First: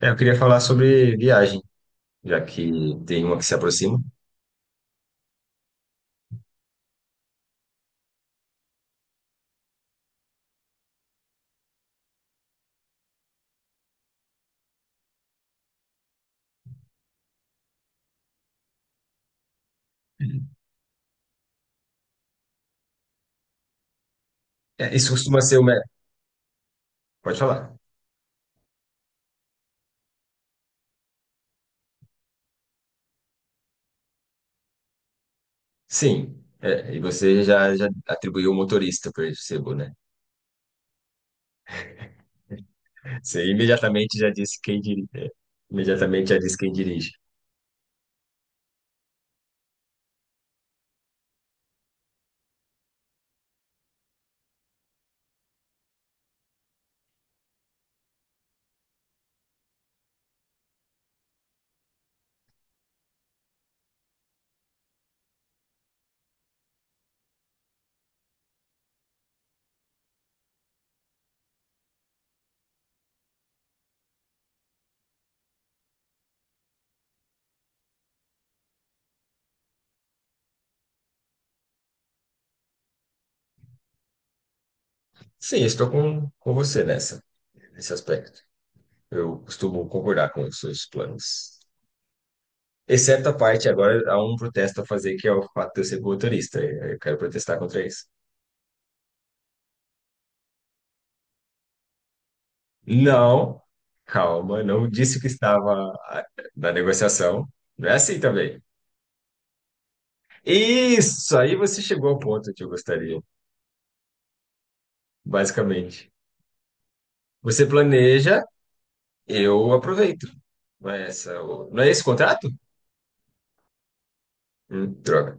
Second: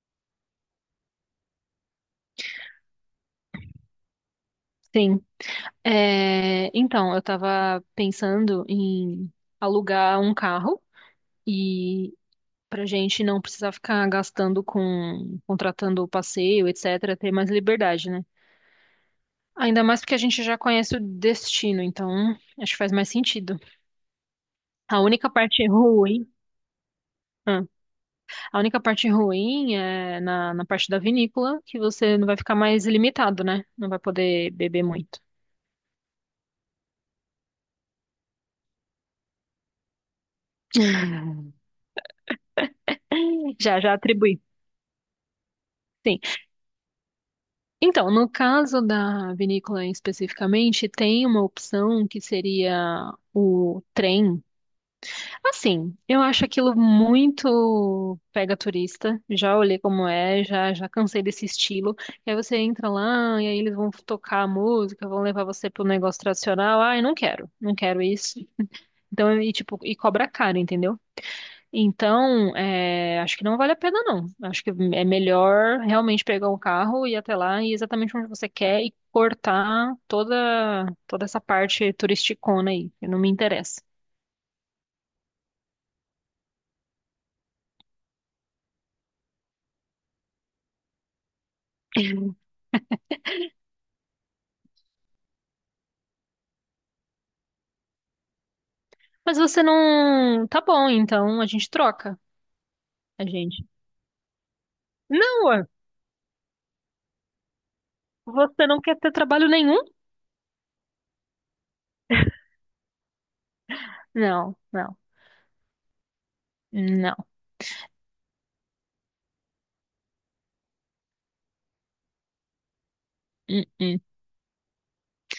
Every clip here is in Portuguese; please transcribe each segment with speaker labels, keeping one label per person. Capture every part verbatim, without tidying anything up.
Speaker 1: É, eu queria falar sobre viagem, já que tem uma que se aproxima.
Speaker 2: Sim. É, então, eu tava pensando em alugar um carro e pra gente não precisar ficar gastando com contratando o passeio, etc, ter mais liberdade, né? Ainda mais porque a gente já conhece o destino, então acho que faz mais sentido.
Speaker 1: É,
Speaker 2: A
Speaker 1: isso
Speaker 2: única
Speaker 1: costuma ser o
Speaker 2: parte
Speaker 1: melhor.
Speaker 2: ruim,
Speaker 1: Pode
Speaker 2: ah,
Speaker 1: falar.
Speaker 2: a única parte ruim é na, na parte da vinícola, que você não vai ficar mais limitado, né? Não vai poder beber muito.
Speaker 1: Sim. É, e você já, já atribuiu o motorista para esse, né? Você
Speaker 2: Já, já
Speaker 1: imediatamente já
Speaker 2: atribuí.
Speaker 1: disse quem dirige. é,
Speaker 2: Sim.
Speaker 1: Imediatamente já disse quem dirige.
Speaker 2: Então, no caso da vinícola especificamente, tem uma opção que seria o trem. Assim, eu acho aquilo muito pega turista. Já olhei como é, já já cansei desse estilo. E aí você entra lá e aí eles vão tocar a música, vão levar você pro negócio tradicional. Ai, não quero, não quero isso. Então, e tipo, e cobra caro, entendeu? Então, é, acho que não vale a pena, não. Acho que é melhor realmente pegar um carro e ir até lá e ir exatamente onde você quer e cortar toda, toda essa parte turisticona aí, que não me interessa.
Speaker 1: Sim, estou com, com você nessa, nesse aspecto. Eu costumo concordar com os seus planos. Exceto a parte, agora há um protesto a fazer, que é o fato de eu ser motorista. Eu quero protestar contra isso.
Speaker 2: Mas você não. Tá bom, então a gente troca, a
Speaker 1: Não,
Speaker 2: gente.
Speaker 1: calma, não disse que
Speaker 2: Não, ué,
Speaker 1: estava ah, na negociação. Não é assim também.
Speaker 2: você não quer ter trabalho nenhum?
Speaker 1: Isso, aí você chegou ao ponto que eu gostaria,
Speaker 2: Não, não,
Speaker 1: basicamente.
Speaker 2: não.
Speaker 1: Você planeja, eu aproveito. Não é essa, o- não é esse o contrato?
Speaker 2: Hum, hum.
Speaker 1: Hum, droga,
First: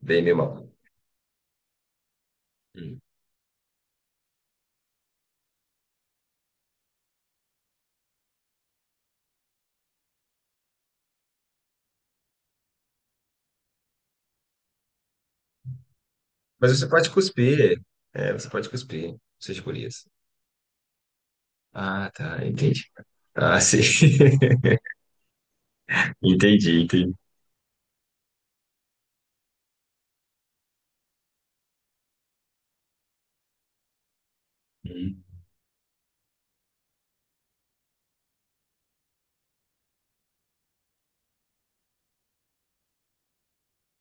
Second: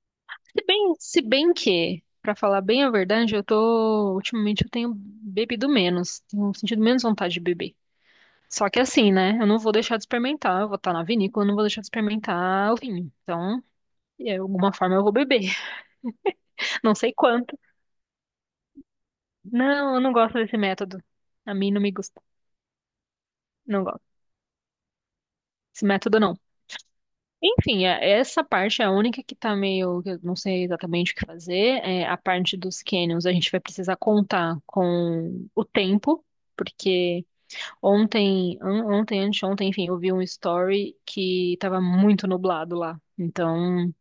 Speaker 1: bem meu
Speaker 2: Se
Speaker 1: mal.
Speaker 2: bem, se bem que, pra falar bem a
Speaker 1: Hum.
Speaker 2: verdade, eu tô. Ultimamente eu tenho bebido menos, tenho sentido menos vontade de beber. Só que assim, né? Eu não vou deixar de experimentar. Eu vou estar na vinícola, eu não vou deixar de experimentar o vinho. Então, de alguma forma eu vou beber.
Speaker 1: Mas você
Speaker 2: Não
Speaker 1: pode
Speaker 2: sei quanto.
Speaker 1: cuspir. É, você pode cuspir, suas
Speaker 2: Não, eu
Speaker 1: gurias.
Speaker 2: não gosto desse método. A mim não me
Speaker 1: Ah,
Speaker 2: gusta.
Speaker 1: tá, entendi. Ah, sim.
Speaker 2: Não gosto. Esse método não.
Speaker 1: Entendi, entendi.
Speaker 2: Enfim, é- essa parte é a única que tá meio, que eu não sei exatamente o que fazer. É a parte dos canyons, a gente vai precisar contar
Speaker 1: Hum.
Speaker 2: com o tempo. Porque ontem, an- ontem, anteontem, enfim, eu vi um story que tava muito nublado lá. Então,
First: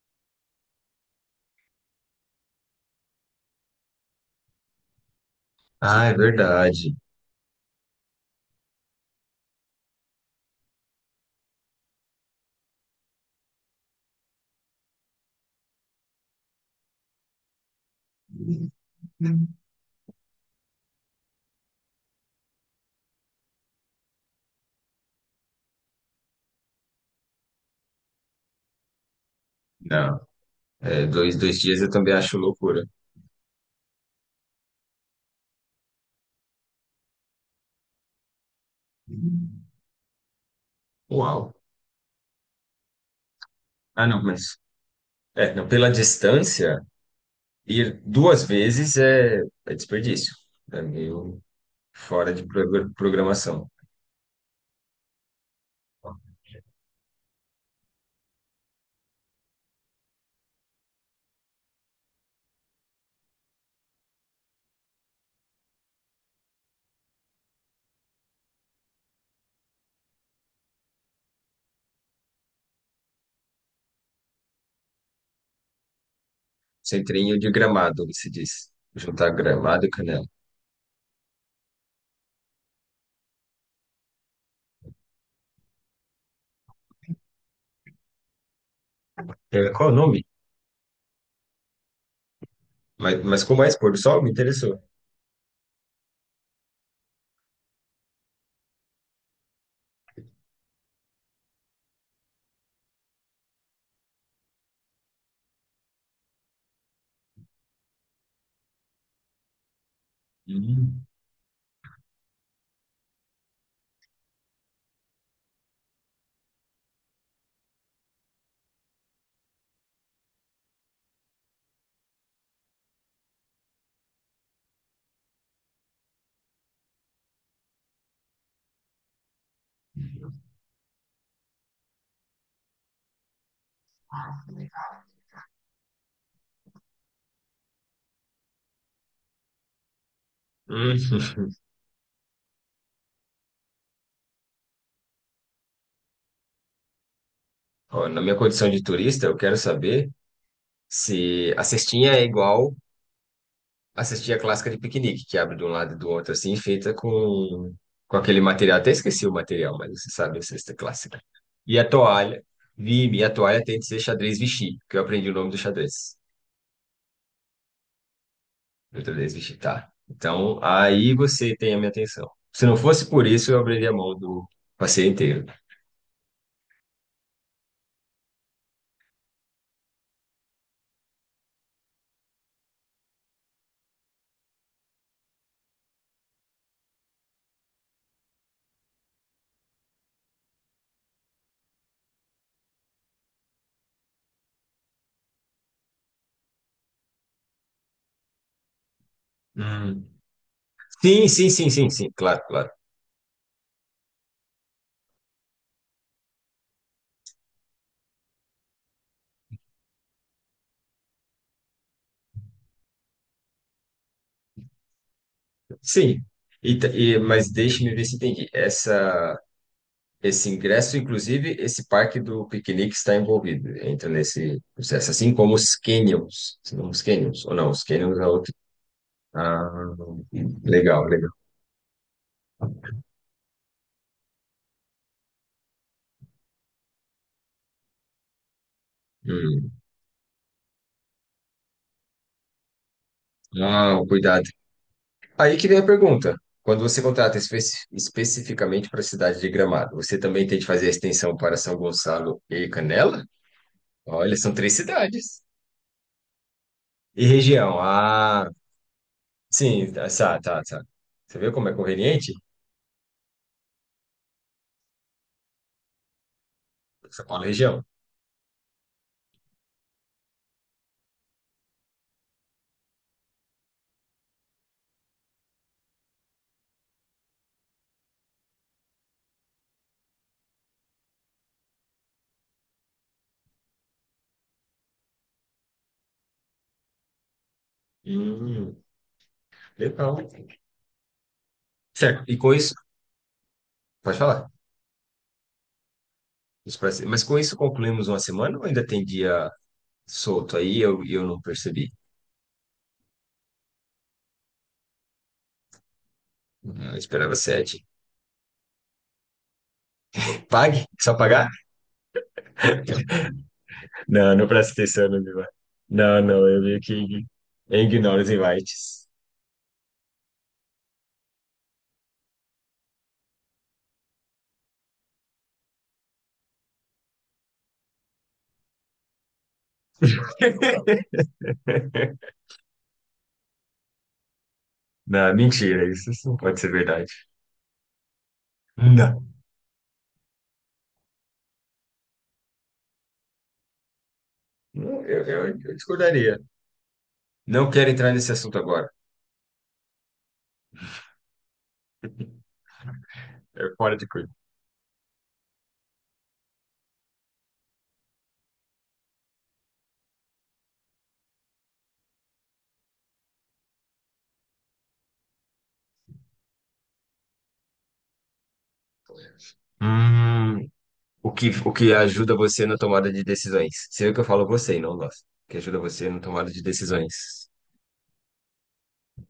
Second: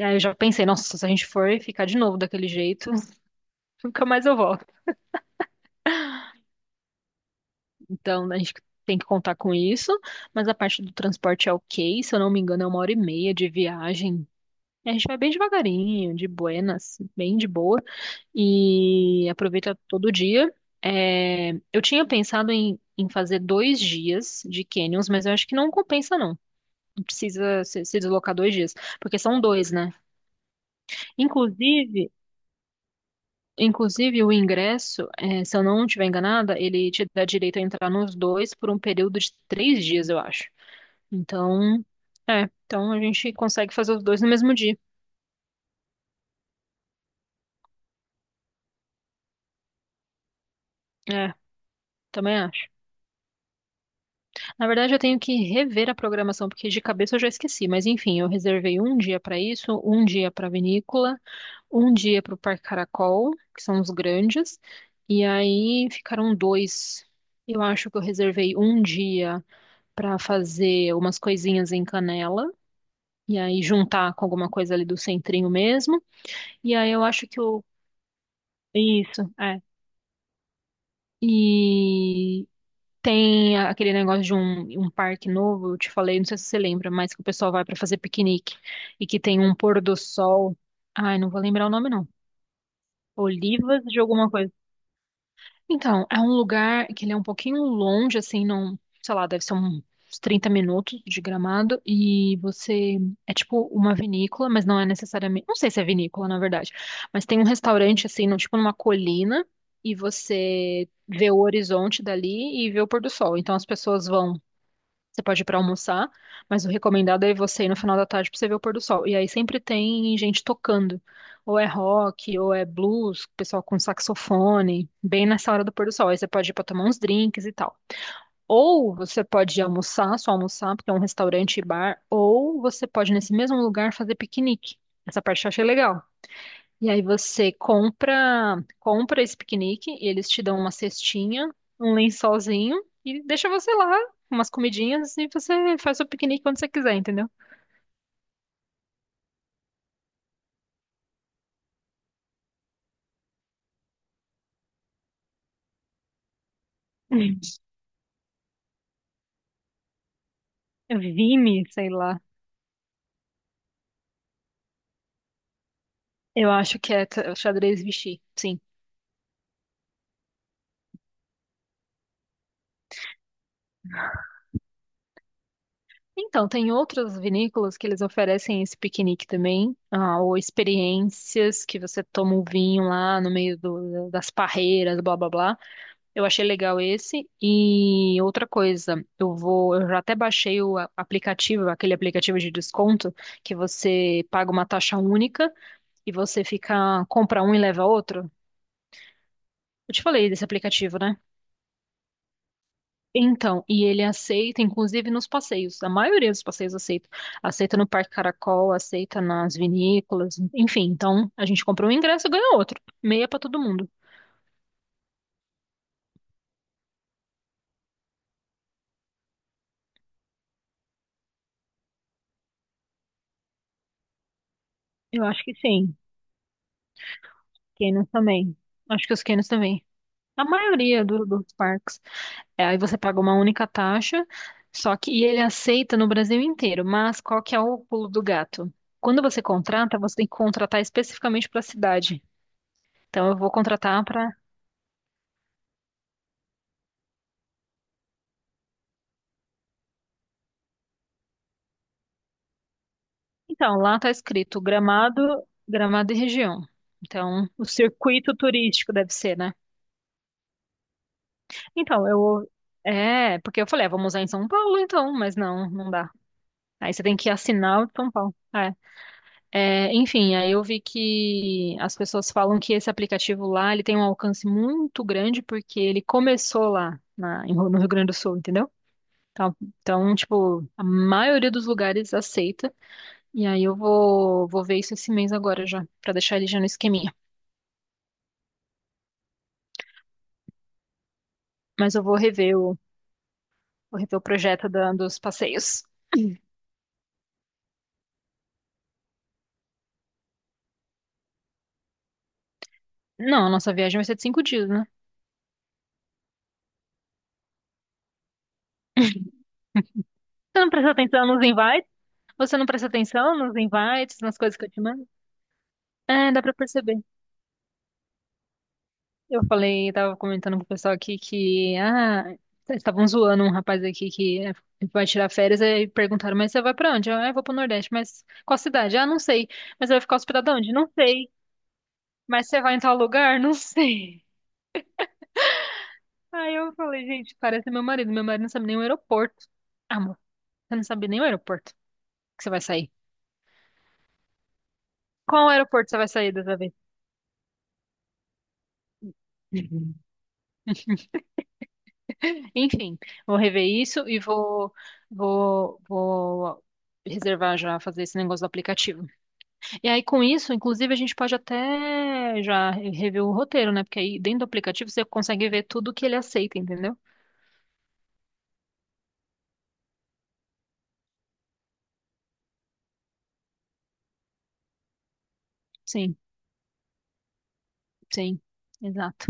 Speaker 2: aí eu já pensei, nossa, se a gente for ficar de novo daquele jeito, nunca mais eu volto.
Speaker 1: Ah, é verdade.
Speaker 2: Então a gente tem que contar com isso, mas a parte do transporte é ok, se eu não me engano, é uma hora e meia de viagem. E a gente vai bem devagarinho, de buenas, bem de boa, e aproveita todo dia. É, eu tinha pensado em, em fazer dois dias de canyons, mas eu acho que não compensa, não. Não precisa se, se deslocar dois dias, porque são dois, né?
Speaker 1: Não, é, dois, dois dias eu
Speaker 2: Inclusive,
Speaker 1: também acho loucura.
Speaker 2: Inclusive, o ingresso, eh, se eu não estiver enganada, ele te dá direito a entrar nos dois por um período de três dias, eu acho.
Speaker 1: Uau.
Speaker 2: Então, é, então a gente consegue fazer os
Speaker 1: Ah,
Speaker 2: dois
Speaker 1: não,
Speaker 2: no mesmo
Speaker 1: mas.
Speaker 2: dia.
Speaker 1: É, não, pela distância, ir duas vezes é, é desperdício. É
Speaker 2: É,
Speaker 1: meio fora
Speaker 2: também
Speaker 1: de
Speaker 2: acho.
Speaker 1: pro- programação.
Speaker 2: Na verdade, eu tenho que rever a programação, porque de cabeça eu já esqueci. Mas enfim, eu reservei um dia para isso, um dia para vinícola, um dia para o Parque Caracol, que são os grandes, e aí ficaram dois. Eu acho que eu reservei um dia para fazer umas coisinhas em Canela e aí juntar com alguma coisa ali do centrinho mesmo. E aí eu acho
Speaker 1: Centrinho
Speaker 2: que
Speaker 1: de
Speaker 2: o.
Speaker 1: Gramado, se diz.
Speaker 2: Isso,
Speaker 1: Juntar
Speaker 2: é.
Speaker 1: Gramado e Canela.
Speaker 2: E tem aquele negócio de um, um parque novo, eu te falei, não sei se você lembra, mas que o pessoal vai pra fazer piquenique e que tem um
Speaker 1: É,
Speaker 2: pôr
Speaker 1: qual o
Speaker 2: do
Speaker 1: nome?
Speaker 2: sol. Ai, não vou lembrar o nome, não.
Speaker 1: Mas, mas como é esse
Speaker 2: Olivas
Speaker 1: pôr do
Speaker 2: de
Speaker 1: sol?
Speaker 2: alguma
Speaker 1: Me
Speaker 2: coisa.
Speaker 1: interessou.
Speaker 2: Então, é um lugar que ele é um pouquinho longe, assim, não, sei lá, deve ser um- uns trinta minutos de Gramado, e você, é tipo uma vinícola, mas não é necessariamente, não sei se é vinícola, na verdade, mas tem um restaurante, assim, no, tipo numa colina, e você
Speaker 1: Hum.
Speaker 2: vê o horizonte dali e vê o pôr do sol, então as pessoas vão, você pode ir para almoçar, mas o recomendado é você ir no final da tarde para você ver o pôr do sol. E aí sempre tem gente tocando, ou é rock, ou é blues, pessoal com saxofone, bem nessa hora do pôr do sol. Aí você pode ir para tomar uns drinks e tal. Ou você pode ir almoçar, só almoçar, porque é um restaurante e bar, ou você pode nesse mesmo lugar fazer piquenique. Essa parte eu achei legal. E aí você compra, compra esse piquenique, e eles te dão uma
Speaker 1: Hum.
Speaker 2: cestinha, um lençolzinho e deixa você lá, umas comidinhas e você faz o piquenique quando você quiser, entendeu?
Speaker 1: Ó, na minha condição de turista, eu quero saber se a cestinha é igual. Assisti a clássica de piquenique, que abre de um lado e do outro, assim, feita com, com aquele material. Até esqueci o material, mas você sabe a cesta
Speaker 2: Hum.
Speaker 1: clássica.
Speaker 2: Vime,
Speaker 1: E
Speaker 2: sei
Speaker 1: a
Speaker 2: lá.
Speaker 1: toalha. Vi, e a toalha tem de ser xadrez Vichy, que eu aprendi o nome do xadrez.
Speaker 2: Eu acho que é t- xadrez Vichy, sim.
Speaker 1: Do xadrez Vichy, tá. Então, aí você tem a minha atenção. Se não fosse por isso, eu abriria a mão do passeio inteiro.
Speaker 2: Então, tem outras vinícolas que eles oferecem esse piquenique também, ah, ou experiências que você toma um vinho lá no meio do- das parreiras, blá blá blá. Eu achei legal esse. E outra coisa, eu vou, eu já até baixei o a- aplicativo, aquele aplicativo de desconto que você paga uma taxa única e você fica compra um e leva outro. Eu te
Speaker 1: Hum.
Speaker 2: falei desse aplicativo, né?
Speaker 1: Sim, sim, sim, sim, sim, claro, claro.
Speaker 2: Então, e ele aceita, inclusive nos passeios. A maioria dos passeios aceita. Aceita no Parque Caracol, aceita nas vinícolas, enfim. Então, a gente compra um ingresso e ganha outro. Meia pra todo mundo.
Speaker 1: Sim. E, ta- e- mas deixe-me ver se entendi. Essa. Esse ingresso, inclusive, esse parque do piquenique está envolvido, entra nesse processo,
Speaker 2: Eu
Speaker 1: assim
Speaker 2: acho que
Speaker 1: como os
Speaker 2: sim.
Speaker 1: canyons, não os canyons, ou não, os
Speaker 2: Canos
Speaker 1: canyons é outro.
Speaker 2: também. Acho que os Canos
Speaker 1: Ah,
Speaker 2: também. A maioria
Speaker 1: legal,
Speaker 2: do-
Speaker 1: legal.
Speaker 2: dos parques. É, aí você paga uma única taxa, só que e ele aceita no Brasil inteiro. Mas qual que é o pulo do gato? Quando você
Speaker 1: Hum.
Speaker 2: contrata, você tem que contratar especificamente para a cidade. Então eu vou
Speaker 1: Ah,
Speaker 2: contratar para.
Speaker 1: cuidado. Aí que vem a pergunta. Quando você contrata espe- especificamente para a cidade de Gramado, você também tem de fazer a extensão para São Gonçalo e Canela?
Speaker 2: Então, lá está
Speaker 1: Olha, são
Speaker 2: escrito
Speaker 1: três
Speaker 2: Gramado,
Speaker 1: cidades.
Speaker 2: Gramado e região.
Speaker 1: E
Speaker 2: Então, o
Speaker 1: região?
Speaker 2: circuito
Speaker 1: Ah,
Speaker 2: turístico deve ser, né?
Speaker 1: sim, tá, tá, tá, tá. Você viu como é
Speaker 2: Então,
Speaker 1: conveniente?
Speaker 2: eu é, porque eu falei, ah, vamos usar em São Paulo, então, mas não, não dá. Aí você tem
Speaker 1: São
Speaker 2: que
Speaker 1: Paulo e
Speaker 2: assinar
Speaker 1: região.
Speaker 2: o de São Paulo. É. É, enfim, aí eu vi que as pessoas falam que esse aplicativo lá, ele tem um alcance muito grande porque ele começou lá na- em- no Rio Grande do Sul, entendeu? Então, então, tipo, a maioria dos lugares aceita. E aí eu vou, vou ver isso esse mês agora já, pra deixar ele já no esqueminha.
Speaker 1: Hum, Legal.
Speaker 2: Mas eu vou
Speaker 1: Certo. E com
Speaker 2: rever
Speaker 1: isso,
Speaker 2: o, vou rever
Speaker 1: pode
Speaker 2: o
Speaker 1: falar.
Speaker 2: projeto da- dos passeios.
Speaker 1: Isso parece- Mas com isso concluímos uma semana ou ainda tem dia solto aí? Eu, eu não percebi.
Speaker 2: Não, a nossa viagem vai ser de cinco dias, né?
Speaker 1: Eu esperava sete.
Speaker 2: Você não
Speaker 1: Pague?
Speaker 2: presta
Speaker 1: Só
Speaker 2: atenção nos
Speaker 1: pagar?
Speaker 2: invites? Você não presta atenção nos invites, nas
Speaker 1: Não, não
Speaker 2: coisas que eu
Speaker 1: presta
Speaker 2: te mando?
Speaker 1: atenção no meu. Não,
Speaker 2: É, dá
Speaker 1: não,
Speaker 2: pra
Speaker 1: eu vi que
Speaker 2: perceber.
Speaker 1: ign- eu ignoro os invites.
Speaker 2: Eu falei, tava comentando com o pessoal aqui que, ah, eles estavam zoando um rapaz aqui que é, vai tirar férias e perguntaram, mas você vai pra onde? Eu, ah, eu vou pro Nordeste, mas qual cidade? Ah, não sei. Mas você vai ficar hospedado onde? Não sei. Mas você vai em tal lugar? Não sei.
Speaker 1: Não, mentira, isso isso não
Speaker 2: Aí
Speaker 1: pode ser
Speaker 2: eu falei,
Speaker 1: verdade.
Speaker 2: gente, parece meu marido. Meu marido não sabe nem o
Speaker 1: Não.
Speaker 2: aeroporto. Ah, amor, você não sabe nem o aeroporto que você vai sair.
Speaker 1: Não, Eu, eu,
Speaker 2: Qual
Speaker 1: eu
Speaker 2: aeroporto você vai sair
Speaker 1: discordaria.
Speaker 2: dessa vez?
Speaker 1: Não quero entrar nesse assunto agora.
Speaker 2: Uhum. Enfim, vou rever
Speaker 1: É fora
Speaker 2: isso
Speaker 1: de
Speaker 2: e
Speaker 1: coisa.
Speaker 2: vou, vou, vou reservar já, fazer esse negócio do aplicativo. E aí, com isso, inclusive, a gente pode até já rever o roteiro, né? Porque aí dentro do aplicativo você consegue ver tudo que ele aceita, entendeu?
Speaker 1: Hum, O que, o que ajuda você na tomada de decisões. Sei o que eu falo você, e não nós. Que ajuda você
Speaker 2: Sim,
Speaker 1: na tomada de decisões.
Speaker 2: sim, exato.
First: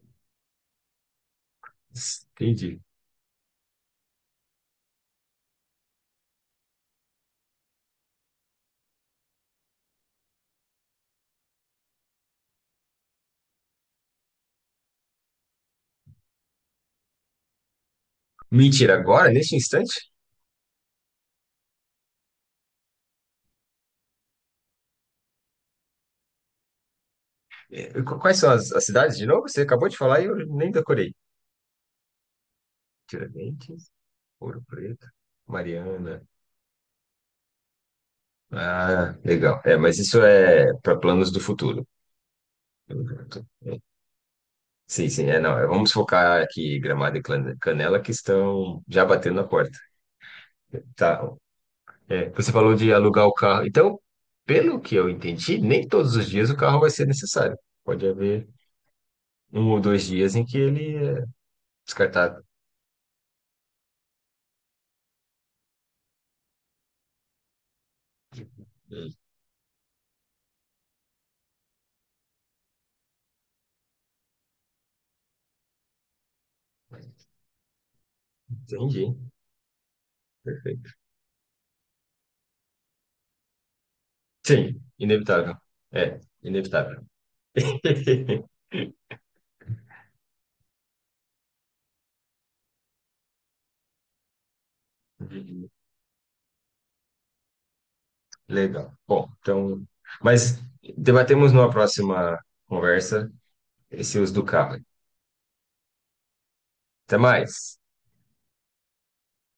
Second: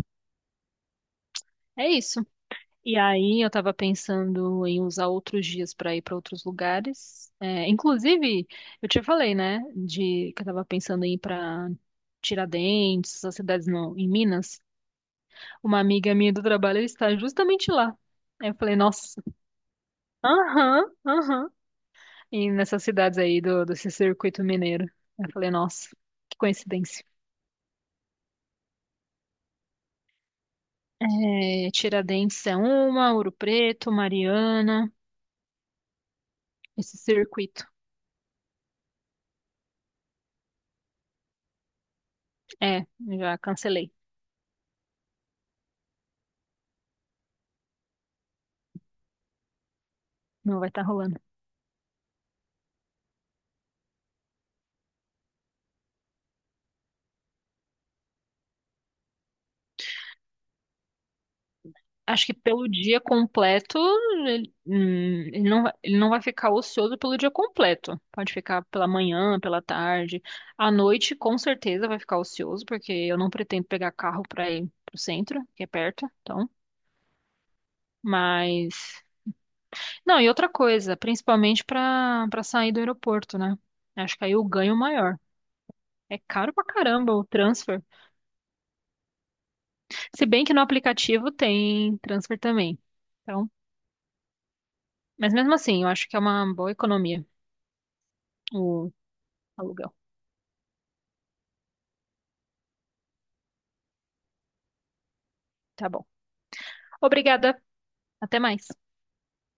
Speaker 2: É isso.
Speaker 1: Entendi.
Speaker 2: E aí, eu tava pensando em usar outros dias para ir para outros lugares. É, inclusive, eu te falei, né? De que eu tava pensando em ir para Tiradentes, essas cidades no, em Minas. Uma amiga minha do trabalho está justamente lá. Aí eu falei,
Speaker 1: Mentira,
Speaker 2: nossa,
Speaker 1: agora, neste instante?
Speaker 2: aham, aham. E nessas cidades aí do, desse circuito mineiro. Eu falei, nossa, que coincidência.
Speaker 1: É, qu- quais são as, as cidades de novo? Você acabou de falar e eu nem decorei.
Speaker 2: É, Tiradentes é uma, Ouro
Speaker 1: Tiradentes,
Speaker 2: Preto,
Speaker 1: Ouro
Speaker 2: Mariana,
Speaker 1: Preto, Mariana.
Speaker 2: esse circuito.
Speaker 1: Ah, legal. É, mas isso é para planos do futuro.
Speaker 2: É, já
Speaker 1: É.
Speaker 2: cancelei.
Speaker 1: Sim, sim, é, não. é, Vamos focar aqui Gramado e Clan- Canela, que estão já batendo na porta.
Speaker 2: Não vai estar rolando.
Speaker 1: Tá. É, você falou de alugar o carro. Então, pelo que eu entendi, nem todos os dias o carro vai ser necessário. Pode haver um ou dois dias em que ele é
Speaker 2: Acho que
Speaker 1: descartado.
Speaker 2: pelo dia completo, ele, hum, ele não, vai- ele não vai ficar ocioso pelo dia completo. Pode ficar pela manhã, pela tarde. À noite, com certeza, vai ficar ocioso, porque eu não pretendo pegar carro para ir pro centro, que é perto, então. Mas.
Speaker 1: Entendi.
Speaker 2: Não, e outra coisa, principalmente para para sair do aeroporto, né? Acho que aí o ganho
Speaker 1: Sim,
Speaker 2: maior.
Speaker 1: inevitável.
Speaker 2: É
Speaker 1: É,
Speaker 2: caro pra
Speaker 1: inevitável.
Speaker 2: caramba o transfer. Se bem que no aplicativo tem transfer também. Então, mas mesmo assim, eu acho que é uma boa economia o
Speaker 1: Legal. Bom, então,
Speaker 2: aluguel.
Speaker 1: mas debatemos numa próxima conversa esse uso do carro.
Speaker 2: Tá bom.
Speaker 1: Até
Speaker 2: Obrigada.
Speaker 1: mais.
Speaker 2: Até mais.